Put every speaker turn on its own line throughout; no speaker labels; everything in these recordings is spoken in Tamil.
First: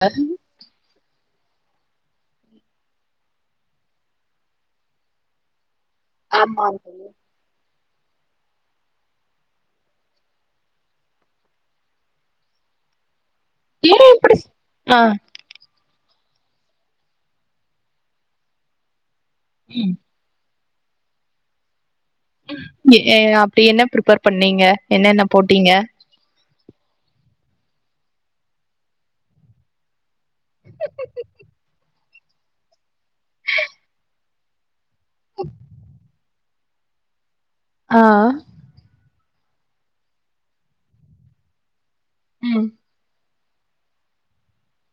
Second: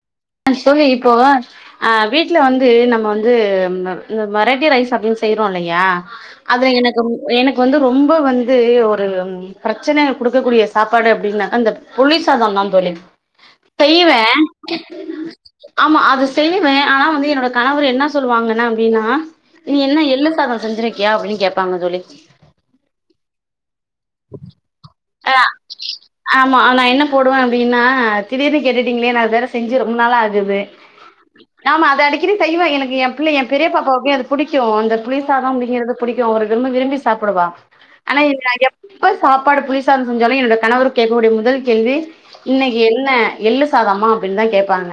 அ
அ சொல்லு இப்போவா அ வீட்ல வந்து நம்ம வந்து இந்த விரட்டி ரைஸ் அப்டினு செய்யறோம் இல்லையா அதுல
ஆமாங்க
எனக்கு எனக்கு வந்து ரொம்ப வந்து ஒரு பிரச்சன கொடுக்கக்கூடிய சாப்பாடு அப்படின்னாக்கா அந்த புளிசாதம் தான் தோழி
[inaudible]
செய்வே
இப்டி ஆ
ஆமா அது செய்யவேன் ஆனா வந்து என்னோட கணவர் என்ன சொல்லுவாங்கன்னு அப்டின்னா நீ
ம்
என்ன எள்ளு சாதம் செஞ்சிருக்கியா அப்டின்னு கேடப்பாங்க தோழி
எ அப்டி என்ன ப்ரிப்பேர் பண்ணீங்க என்ன என்ன
ஆ
போட்டீங்க
ஆமா நா என்ன போடுவேன் அப்டின்னா திடீர்னு கேட்டுட்டீங்களே நா வேற செஞ்சு ரொம்ப நாளா ஆகுது ஆமா அத அடிக்கனே செய்வேன் எனக்கு என் பிள்ளை என் பெரிய பாப்பாவுக்கும் அது புடிக்கும் அந்த புளி சாதம் அப்படிங்கறது பிடிக்கும் அவ ரொம்ப விரும்பி சாப்பிடுவா
ஆ
ஆனா நிறைய எப்ப சாப்பாடு புளிசாதம் செஞ்சாலும் என்னோட கணவரு கேட்கக்கூடிய முதல் கேள்வி
ம்
இன்னைக்கு என்ன எள்ளு சாதம்மா அப்படின்னு தான் கேட்பாங்க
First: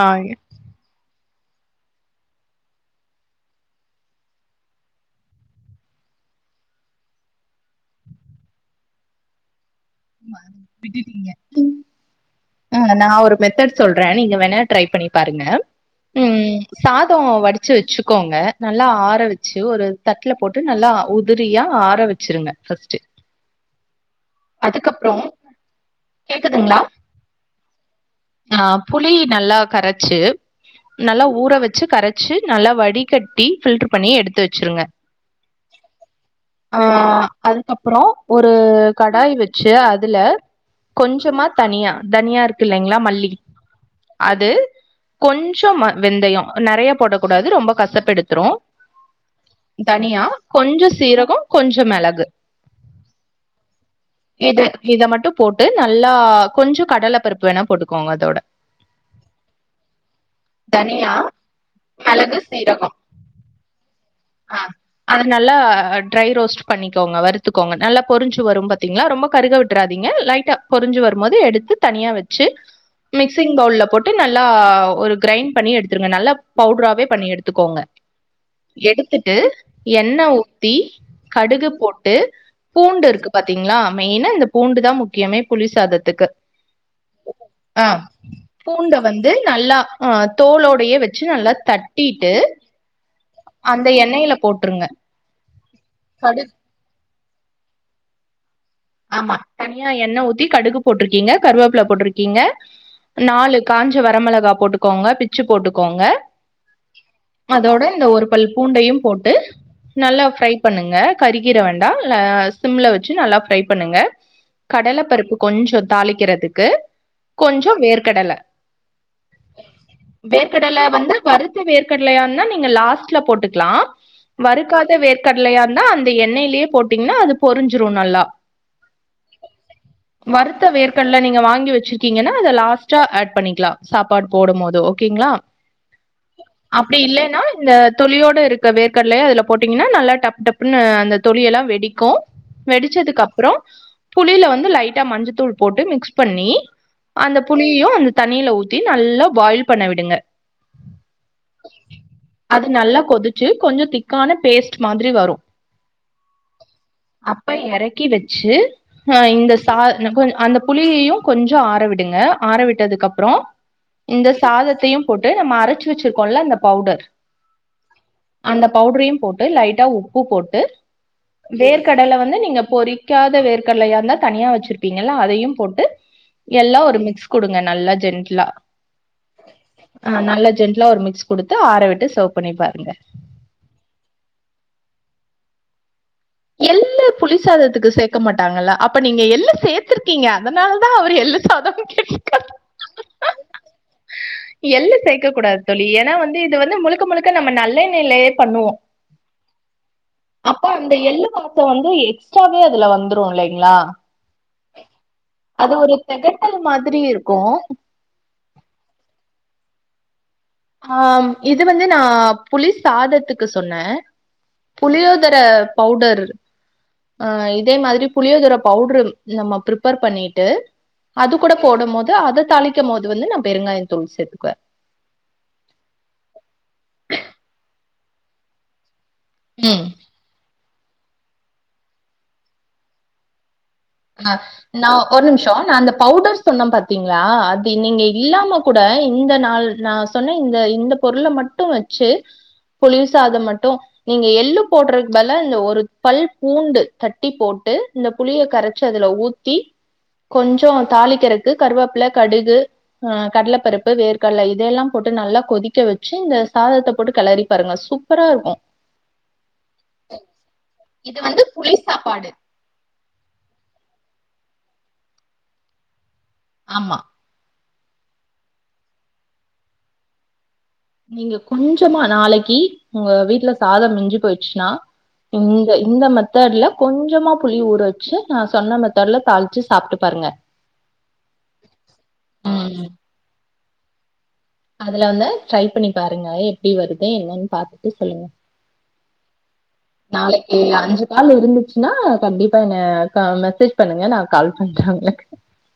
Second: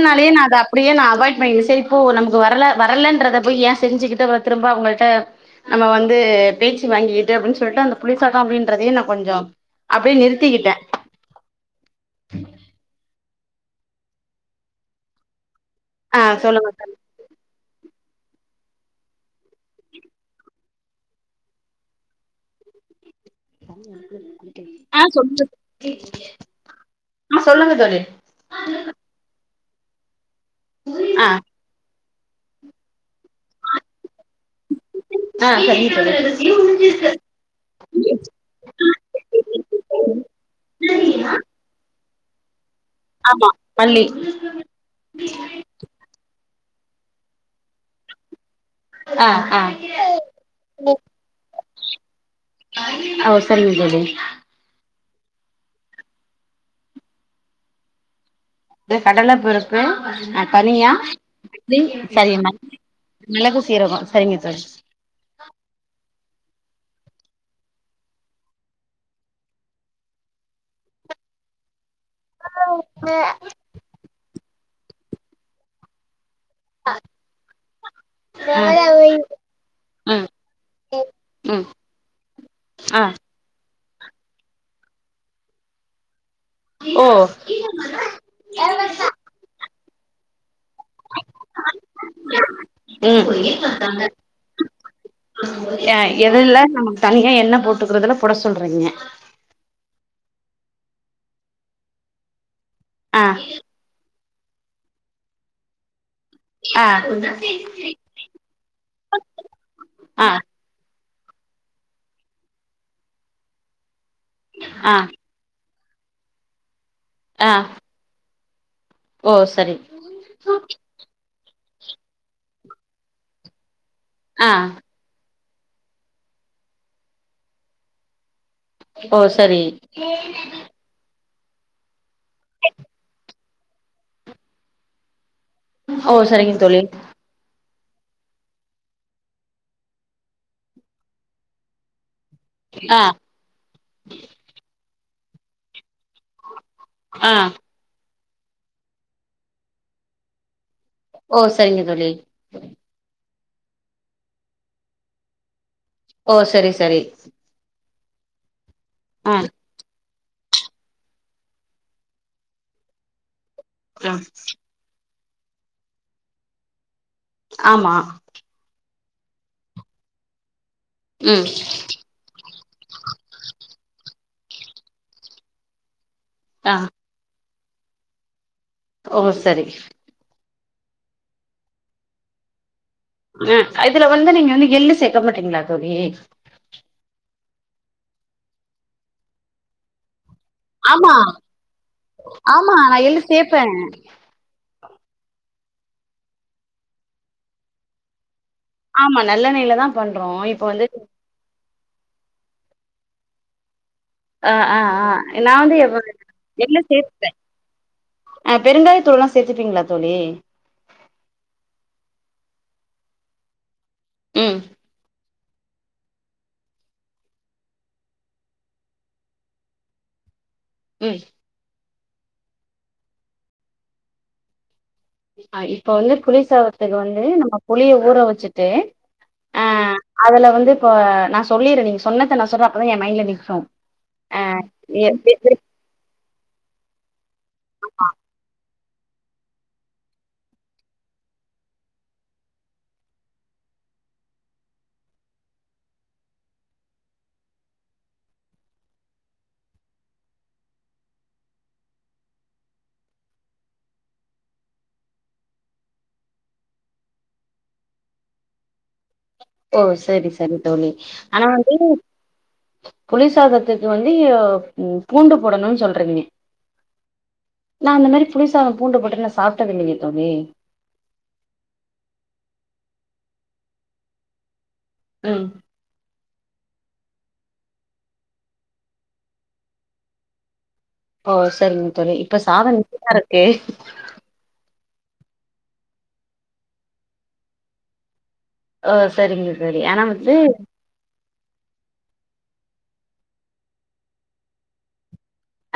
ஆ
நான் அத அப்டியே நான் அவாய்ட் பண்ணிரென் சார் இப்போ நமக்கு வரல வரலன்றத போய் ஏன் செஞ்சுக்கிட்டு திரும்ப அவங்கள்ட நம்ம வந்து பேச்சு வாங்கிட்டு அப்டின்னு சொல்லிட்டு அந்த புளிசாதம் அப்டின்றதே நா கொஞ்சம் அப்டியே நிறுத்திக்கிட்டேன்
[inaudible] ஆ நா ஒரு மெத்தட் சொல்றேன் நீங்க வேணா ட்ரை பண்ணி பாருங்க
ஆ
உம்
சொல்லுங்க
சாத் தோ வடிச்சு வச்சுக்கோங்க நல்லா ஆற வச்சு ஒரு தட்டில போட்டு நல்லா உதிரியாக ஆற வச்சுருங்க ஃபர்ஸ்ட்டு
ஆ சொல்லுங்க
கேக்குதுங்களா
ஆ சொல்லுங்க தோழி
ஆ புளி நல்லா கரைச்சு நல்லா
ஆ
ஊற வச்சு கரைச் ச்சு நல்லா வடிகட்டி ஃபில்ட்ரு பண்ணி எடுத்து வச்சிருங்க
ஆ சரிங்த்தோழி
அதுக்கப்புறம் ஒரு கடாய் வச்சு அதுல கொஞ்சமா தனியா தனியா இருக்கு இல்லலைங்ளா மல்லி
ஆமா மல்லி
அது கொஞ்சம் ம வெந்தயம் நெறையா போடக்கூடாது ரொம்ப கஷப்பெடுத்துரும்
ஆ ஆ
தனியா கொஞ்ச சீரகம் கொஞ்ச மிளகு
அவ் சரிங்க தோழி
இது இத மட்டும் போட்டு நல்லா கொஞ்சம் கடல பருப்பு வேணா போட்டுக்கோங்க அதோட
இந்த கடல பருப்பு ம் தனியா புளி
மெளகு
சரிம்மா
சீரகோ
மிளகும் சீரகம் சரிங்க
ஆ
தோழி
அது நல்லா ட்ரை ரோஸ்ட் பண்ணிக்கோங்க வருத்துக்கோங்க நல்லா பொரிஞ்சு வரும் பாத்தீங்களா ரொம்ப கருக விட்டுறாதீங்க லை டா பொரிஞ்சி வருமோது எடுத்து தனியா வச்சு மிக்சிங் பவுல்ல போட்டு நல்லா ஒரு கிரைண் பண்ணி எடுத்துருங்க நல்லாப் பவுடராவே பண்ணி எடுத்துக்கோங்க எடுத்துட்டு எண்ண
ம்
ஊத்தி
ம்
கடுகு போட்டு
ஆ
பூண்டு இருக்கு பாத்தீங்களா மெயினா இந்த பூண்டுதான் முக்கியமே புளி சாதத்துக்கு
ஓ
ஆ பூண்ட வந்து நல்லா அ தோலோடையே வெச்சு நல்லா தட்டிட்டு
ம்
அந்த எண்ணெய்ல போட்டுருங்க
அ
கடு
எதெல்லா தனியா எண்ண போட்டுக்கறதுல பொட சொல்றீங்க
ஆமா தனியா எண்ணெ ஊத்தி கடுகு போட்ருக்கீங்க கருவேப்பில போட்டிருக்கீங்க
ஆ
நாலு காஞ்ச வரமெளகா போட்டுக்கோங்க பிச்சு போட்டுக்கோங்க
ஆ
அதோட இந்த ஒரு பல் பூண்டையு போட்டு நல்லா
ஆ
ஃப்ரை பண்ணுங்க கரிகிற வேண்டா ல சிம்ல வெச்சு நல்லா ஃபிரை பண்ணுங்க
ஆ
கடல பருப்பு கொஞ்சோ தாளிக்கிறதுக்கு
ஆ
கொஞ்சோ வேற்கடல
ஓ சரி
வேர்கடல வந்தா வருத்த வேர்கடலையா இந்தா நீங்க லாஸ்ட்ல போட்டுக்கலா
ஆ
வறுக்காத வேர் கடலையாந்தா அந்த எண்ணெயிலயே போட்டீங்கன்னா அது பொரிஞ்சிரோ நல்லா
ஓ சரி
வருத்த வேர்கற்கடல நீங்க வாங்கி வெச்சிருக்கீங்கன்னா அத லாஸ்ட்டா ஆட் பண்ணிக்லா சாப்பாடு போடு போது ஓகேங்களா
ஓ சரிங்க தோழி
அப்டி இல்லேன்னா இந்த தொளியோட இருக்க வேர்க்கடலய அதுல போட்டீங்கன்னா நல்லா டப் டப்புன்னு அந்த தொலியெலா வெடிக்கோ
ஆ
வெடிச்சதுக்கு அப்புறோ புளியில வந்து லைட்டா மஞ்சத்தூள் போட்டு மிக்ஸ் பண்ணி
ஆ
அந்த புளியு அந்த தண்ணியில ஊத்தி நல்லா பாயில் பண்ண விடுங்க
ஓ சரிங்க தோழி
அது நல்லா கொதிச்சு கொஞ்சோ திக்கான பேஸ்ட் மாதிரி வரு
ஓ சரி சரி
அப்ப எறக்கி வெச்சு ஆ இந்த சி தா ந்த கொஞ் அந்த புளியையு கொஞ்சோ ஆறவிடுங்க ஆற விட்டதுக்கு அப்புறோ
ஆ
இந்த சாதத்தையு போட்டு நம்ம அரச்சு வெச்சிருக்கோல அந்த பவுடர்
ஆமா
அந்த பவுடரையு போட்டு லைட்டா உப்பு போட்டு
ம்
வேர் கடல வந்து நீங்கப் பொறிக்காத வேர்கடலையா இருந்தா தனியா வெச்சிருப்பீங்களா அதையு போட்டு
ஆ
எல்லா ஒரு மிக்ஸ் குடுங்க நல்லா ஜென்ட்லா
ஓ செரி
ஆ நல்லா ஜென்ட்லா ஒரு மிக்ஸ் குடுத்து ஆற விட்டு சர்வ் பண்ணி பாருங்க
ம் இதுல வந்து நீங்க வந்து எள்ளு சேக்க மாட்டீங்களா தோழி
எள்ளு புளிசாதத்துக்கு சேக்க மாட்டாங்கல்ல அப்ப நீங்க எள்ளு சேத்துரு கீங்க அதனால தா
ஆமா
அவுரு எள்ளு சாதம்னு கேட்ருக்காரு
ஆமா நா எள்ளு சேப்பே
எள்ளு சேக்க கூடாது தோழி ஏனா வந்து இது வந்து முழுக்க முழுக்க நம்ம நல்லெண்ணெயிலயே பண்ணுவோ
ஆமா நல்லெண்ணெய்லதா
அப்போ அந்த எள்ளு வாசோ வந்து எக்ஸ்ட்ராவே அதுல வந்துரு இல்லைங்களா
அ அ அ நா
அது
வந்து
ஒரு தெகட்டல்
எள்ளு
மாதிரி
சேத்துட்டே
இருக்கு
ஆ பெருங்காய தூளுலா சேத்துட்டீங்களா தோழி
ஆ இது வந்து நா புலி சாதத்துக்கு சொன்னே
ம்
புளியோதர பவுடர் ஆ இதே மாதிரி புளியோ தர பவுட்ரு நம்ம ப்ரிப்பர் பண்ணிட்டு
ம்
அது கூட போடும் போது அத தாளிக்கும் போது வந்து நா பெருங்காய தூள் சேத்தக்குவ
அ இப்ப வந்து புளி சாதத்துக்கு வந்து நம்ம புளிய ஊற வச்சுட்டு ஆ
ம்.
அதுல வந்து இப்போ நா சொல்லிட்றே நீங்க சொன்னத நா சொல்றே அப்பதா எ மைண்ட்ல நிக்கோ
அ நா ஒரு நிமிஷோ நா அந்த பவுடர் சொன்ன பாத்தீங்களா அது நீங்க இல்லாம கூட இந்த நாள் நா சொன்ன இந்த இந்த பொருள மட்டு வச்சு புளி சாதம் மட்டு நீங்க எள்ளு போடுறக்கு பதிலா இதுல ஒரு பல் பூண்டு தட்டி போட்டு இந்த புளிய கரச் ச்சு அதுல ஊத்தி கொஞ்சு தாளிக்கிறக்கு கருவேப்புல கடுகு ஆஹ் கடலப்பருப்பு வேர்கடல இதையெல்லா போட்டு நல்லா கொதிக்க வச்சு இந்த சாதத்த போட்டு கெளறி பாருங்க சூப் சூப்பரா இருக்கு
ஓ சரி சரி தோழி
இது வந்து
ஆனாவந்து
புளி சாப்பாடு
புளிசாதத்துக்கு வந்து யு பூண்டு போடணுனு சொல்றீங்க
ஆமா
நா அந்தமேறி புளிசாதோ பூண்டு போட்டு நா சாப்டதில்லையே தோழி
நீங்க கொஞ்சமா நாளைக்கி உங்க வீட்ல சாதம் மிஞ்சு போச்சுனா ம் இந்த மெத்தட்ல கொஞ்சமா புளி ஊற வச்சு நா சொன்ன மெத்தட்ல தாளிச்சு சாப்ட்டு பாருங்க
ஓ சரிங்க தோழி இப்ப சாதம்
ம்
மிச்சோ இருக்கு
அதுல வந்து ட்ரை பண்ணி பாருங்க எப்டி வருது என்னனு பாத்துட்டு சொல்லுங்க
ஓ சரிங்க தோழி ஆனா வந்து
நாளைக்கி அஞ்சு கால் இருந்துச்சுனா கண்டிப்பா என்ன க மெசேஜ் பண்ணுங்க நா கால் பண்ற உங்குளுக்கு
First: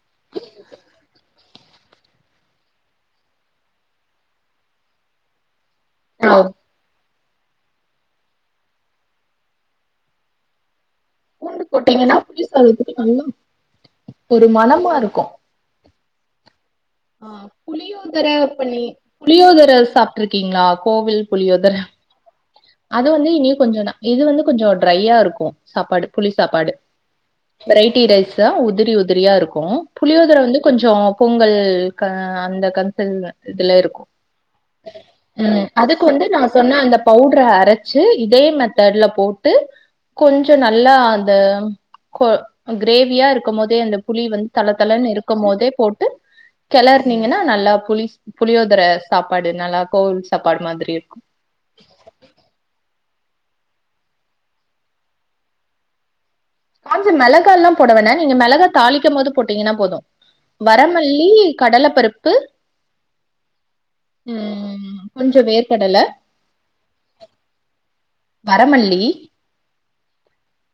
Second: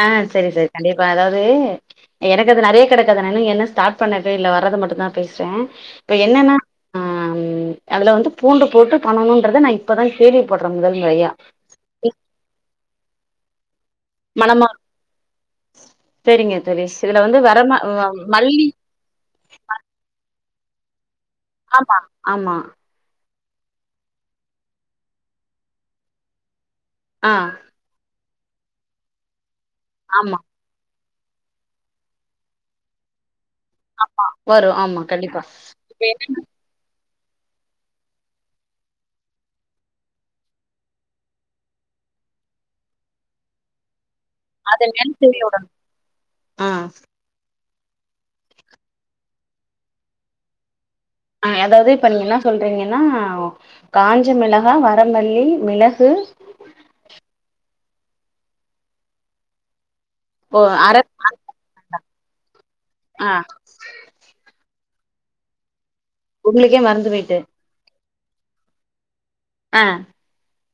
ஆ செரி செரி கண்டிப்பா அதாவது எனக்கு அது நறையா கெடக்கு அதனால இன்னு ஸ்டார்ட் பண்ணவே இல்ல வர்றது மட்டு தா பேசுறே இப்ப
நான்
என்னனா ஆ அதுல வந்து பூண்டு போட்டு பண்ணணும்ன்றத நா இப்பதா கேள்விப்படுற முதல் முறையா
பூண்டு போட்டீங்கன்னா புளி சாதத்துக்கு நல்லா ஒரு மனமா இருக்கு
சேரிங்க தோழி இதுல
ஆ
வந்து வரமா
புளியோதர
மல்லி
பண்ணி புளியோதர சாப்ட்டு இருக்கீங்களா கோவில் புளியோதர
ஆமா ஆமா
அது வந்து இனியு கொஞ்சோ இது வந்து கொஞ்சோ ட்ரையா இருக்கு சாப்பாடு புளி சாப்பாடு
ஆ
வெரைட்டி ரைஸ்ஸா உதிரி உதிரியா இருக்கு
ஆமா
புளியோதர வந்து கொஞ்சோ பொங்கல் க அந்த கன்சல் இதுல இருக்கு
வரு ஆமா கண்டிப்பா
அதுக்கு வந்து ந சொன்ன அந்த பவுட்ர அரைச்சு இதே மெத்தட்ல போட்டு கொஞ்சோ நல்லா அந்த கோ கிரேவியா இருக்கும் போதே அந்த புளி வந்து தள
அது
தளனு இருக்கும்
நெல்சரியோட
போதே போட்டு
ஆ
கெளறுனீங்கனா நல்லா புளி புளியோதர சாப்பாடு நல்லா கோவில் சாப்பாடு மாதிரி இருக்கு
ஆ எதாவது இப்ப நீங்க என்ன சொல்றீங்கனா காஞ்ச மிளகா வரமல்லி மிளகு
காஞ்ச மிளகாலா போட வேனா நீங்க மிளகா தாளிக்கும் போது போட்டீங்கனா போது
ஓ அர
வரமல்லி கடல பருப்பு
ஆ
உம் கொஞ்சோ வேர்க்கடலே
உங்களுக்கே மறந்து போயிட்டு
வரமல்லி
ஆ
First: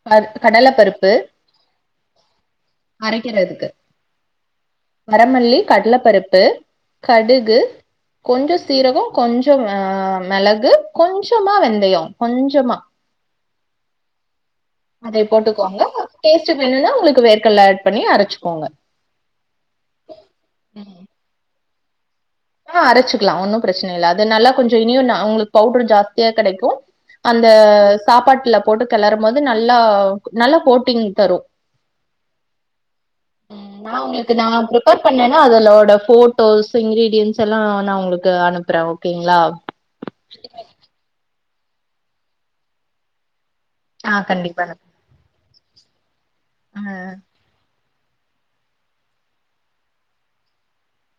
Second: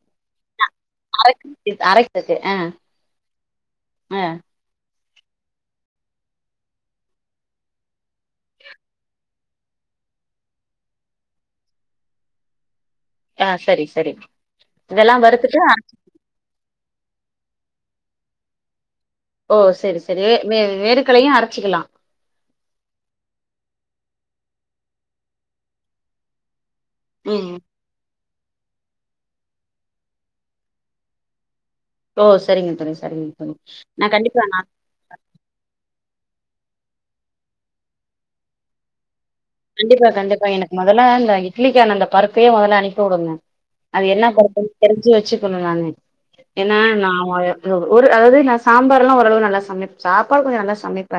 ப கடல பருப்பு
அரைக்கு அரைக்கக்கு ஆ
அரைக்கிறதுக்கு
ஆ
வரமல்லி கடலபருப்பு கடுகு கொஞ்சோ சீரகோ கொஞ்சோ மெளகு கொஞ்சமா வெந்தயோ கொஞ்சமா
ஆ சரி சரி இதெல்லா வருத்துட்டு அரச்சு
டேஸ்ட்க்கு வேனுனா உங்களுக்கு வேர்கல்ல ஆட் பண்ணி அரச்சுகோங்க
ஓ சரி சரி வே வே
ம்
வேர்க்கல்லயு அரச்சிகலா
ஆ அரச்சுகலா ஒன்னு பிரச்சன இல்ல அது நல்லா கொஞ்சோ இனியு உங்களுக்கு பவுடர் ஜாஸ்தியா கெடைக்கு அந்த
ம்
சாப்பாட்ல போட்டு கெளரும்போது நல்லா நல்லா கோட்டிங் தரு
ஓ சரிங்க தோழி சரிங்க தோழி நா கண்டிப்பா நா
கர் பண்ணன்னா அதலோட ஃபோட்டோஸ் இன்கிரீடியன்ஸ் எல்லா நா உங்களுக்கு அனுப்பற ஓகேங்ளா
கண்டிப்பா கண்டிப்பா எனக்கு மொதல்ல இந்த இட்லிக்கான அந்த பருப்பயே மொதல்ல அனுப்பி விடுங்க அது
ஆ
என்னா
கண்டிப்பா
பருப்புனு
அனுப்
தெரிஞ்சு வெச்சுக்கணு நானு ஏனா
ஆ
நா ஒரு அதாவது நா சாம்பார் எல்லா ஓரளவு நல்லா சமைப்ப சாப்பாடு கொஞ்சோ நல்லா சமைப்ப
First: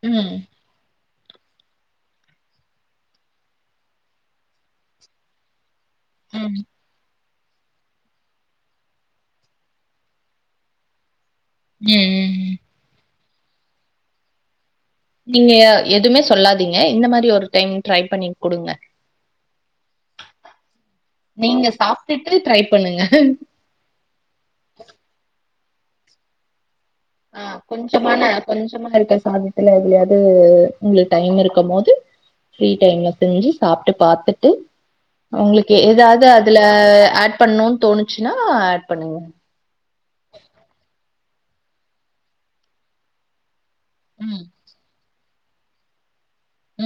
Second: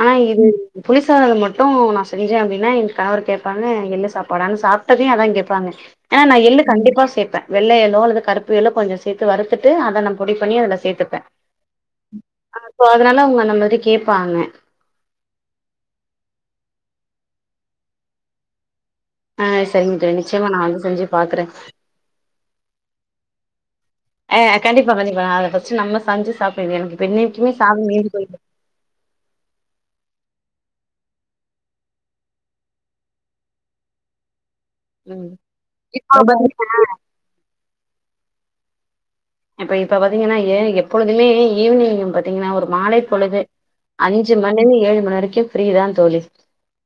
ஆனா
ம்
இது புளிசாதல மட்டு நா விஜயம் அப்டின்னா என் கணவர் கேப்பாங்க எள்ளு சாப்பாடானு சாப்ட்டதையு அதா கேப்பாங்க ஆ நா
ம்
எள்ளு கண்டிப்பா சேப்ப வெள்ள எல்லோ அல்லது கருப்பு எல்லோ கொஞ்சோ சேத்து வறுத்துட்டு அத நா பொடி பண்ணி அதுல சேத்துப்ப
ம் ம்
அ சோ அதனால அவுங்க அந்த மாரி கேப்பாங்க
நீங்க எதுமே சொல்லாதீங்க இந்த மாரி ஒரு டைம் ட்ரை பண்ணி குடுங்க
ஆ சரிங்க தோழி நிச்சயமா நா வந்து செஞ்சு பாக்குறே
நீங்க சாப்ட்டுட்டு ட்ரை பண்ணுங்க
ஆ கண்டிப்பா கண்டிப்பா நா அத ஃபர்ஸ்ட் நம்ம செஞ்சு சாப்ட்டு இது எனக்கு இப்ப
ஆ
இன்னைக்குமே சாதம் மீந்து
கொஞ்சமான
போயிடு
கொஞ்சமா இருக்க சாதத்துல எதுலாயாது உங்களுக்கு டைம் இருக்கும்போது ஃப்ரீ டைம்ல செஞ்சு சாப்ட்டு பாத்துட்டு
ம்
உங்களுக்கு எதாது
இப்ப
அதுல ஆட் பண்ணுன் தோணுச்சுனா ஆட் பண்ணுங்க
இப்ப இப்ப பாத்தீங்கனா ஏ எப்பொழுதுமே ஈவினிங் பாத்தீங்கனா ஒரு மாலை பொழுது அஞ்சு
ம்
மணிலந்நது ஏழு மணி வரைக்கு ஃப்ரீதான் தோழி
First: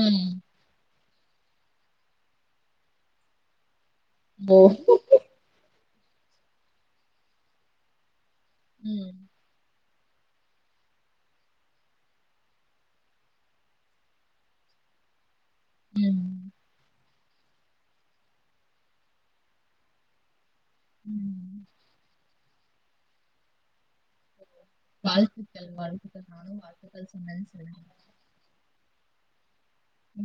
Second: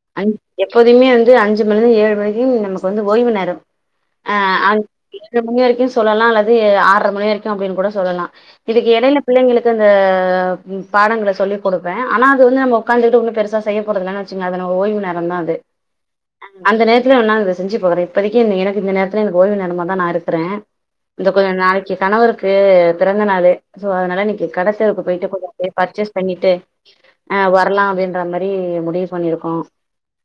ம்
அஞ் எப்போ எப்பயுமே வந்து அஞ்சு மணிலந்து ஏழு மணிக்கு நமக்கு வந்து ஓய்வு நேரம் அ
ஓ
ஏழு மணி வரைக்கு சொல்லலா அல்லது ஆறரை மணி வரைக்கு அப்டின்னு கூட சொல்லலாம் இதுக்கு
ம்
எடைல பிள்ளைங்களுக்கு அந்த பாடங்கள சொல்லி குடுப்பேன் ஆனா அது வந்து நம்ம உக்காந்துட்டு ஒன்னு பெருசா செய்யப்போறதில்ல வெச்சுங்க அதனா ஓய்வு நேரந்தான் அது
ம்
அந்த நே இதுல ஒன்னா அத செஞ்சு பாறேன் இப்பதைக்கு இனி எனக்கு இந்த நேரத்துல எனக்கு ஓய்வு நேரமாதா நா இருக்கற இந்த கொஞ்ச
ம்.
நாளைக்கு கணவருக்கு பிறந்த நாளு சோ அதனால இன்னைக்கு கட க்கு
வாழ்த்துக்கள்
போயிட்டு பர்ச்சேஸ்
வாழ்த்துக்கள் நானு
பண்ணிட்டு
வாழ்த்துக்கள்
அ
சொன்னேன்னு
வரலா
சொல்லுங்க
அப்டின் கற மாரி முடிவு பண்ணிருக்கோ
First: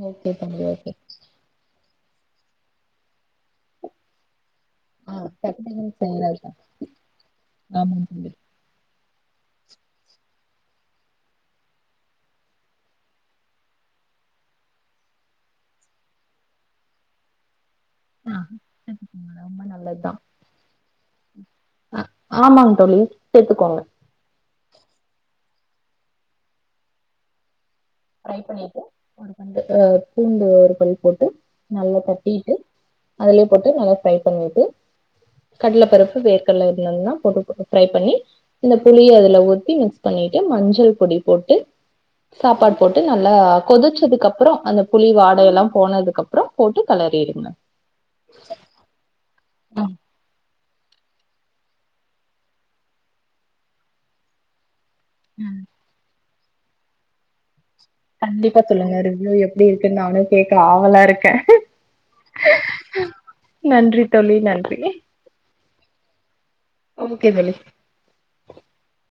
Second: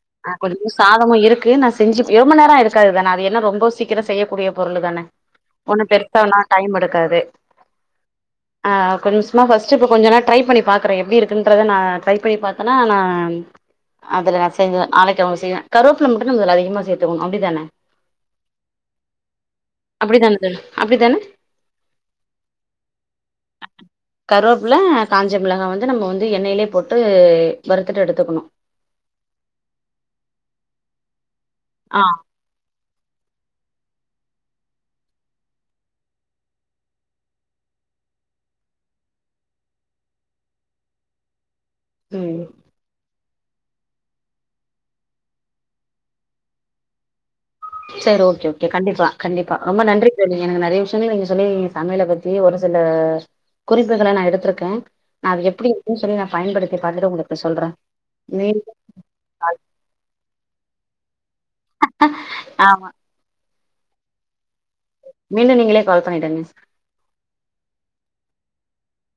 ஓகே தம்பி
கொஞ்ச
ஓகே
சாதமு இரு க்கு நா செஞ்ச ரொம்ப நேரோ ஆயிருக்காது தான அது என்ன ரொம்ப சீக்கிரோ செய்யக்கூடிய பொருளுதான
ஆ
ஒண்ணு
டக்குன்னு
பெருசா ஒன்னு
செய்யறதுதா
டைம் எடுக்காது
ஆமாங்க தம்பி
அ கொஞ்சம்மா ஃபர்ஸ்ட்டு இப்போ கொஞ்ச நா ட்ரை பண்ணி பாக்கற எப்டி இருக்குன்றத நா ட்ரை பண்ணி பாத்தனா நா அதில நா செஞ்ச நாளைக்கு அவுங்களுக்கு செய்வன் கருவேப்பில மட்டு நம்ம அதில் கொஞ்சோ அதிகமா சேத்துக்கணு அப்டிதான
ஆ சேத்துக்கோங்க ரொம்ப
அப்டிதான தோழி அப்டிதான
ஆமாங் தோழி சேத்துகோங்க
கருவேப்பல காஞ்ச மிளகா வந்து நம்ம வந்து எண்ணெயிலயே போட்டு வறுத்துட்டு எடு
ஃப்ரை பண்ணிட்டு ஒரு பல்லு பூண்டு ஒரு பல் போட்டு நல்லா
ஆ
தட்டிட்டு அதுலயே போட்டு நல்லா ஃப்ரை பண்ணிட்டு கடல பருப்பு வேர்கடல இதுல எல்லா போட்டு ஃப்ரை பண்ணி இந்த புளிய அதுல ஊத்தி மிக்ஸ் பண்ணிட்டு மஞ்சள் பொடி போட்டு
ம்
சாப்பாடு போட்டு நல்லா கொதிச்சதுக்கு அப்றோ அந்த புளி வாடல்லாம் போனதுக்கு அப்றோ போட்டு கலறிடுங்க
செர்ரி ஓகே ஓகே கண்டிப்பா கண்டிப்பா ரொம்ப நன்றி தோழி எனக்கு நெறைய விஷயங்கள நீங்க சொல்லி சமையல பத்தி தீய ஒரு சில குறிப்புகள நா எடுத்திருக்கே நா அது எப்டி இருக்குன்னு சொல்லி நா பயன்படுத்தி பாத்துட்டு உங்களுக்கு சொல்றே மீ
கண்டிப்பா சொல்லுங்க ரிவ்யூ எப்டி இருக்குன்னு நானு கேக்க ஆவலாருக்கே
ஆமா
நன்றி தோழி நன்றி
மீண்டு நீங்களே கால் பண்ணிடுங்க
ஓகே தோழி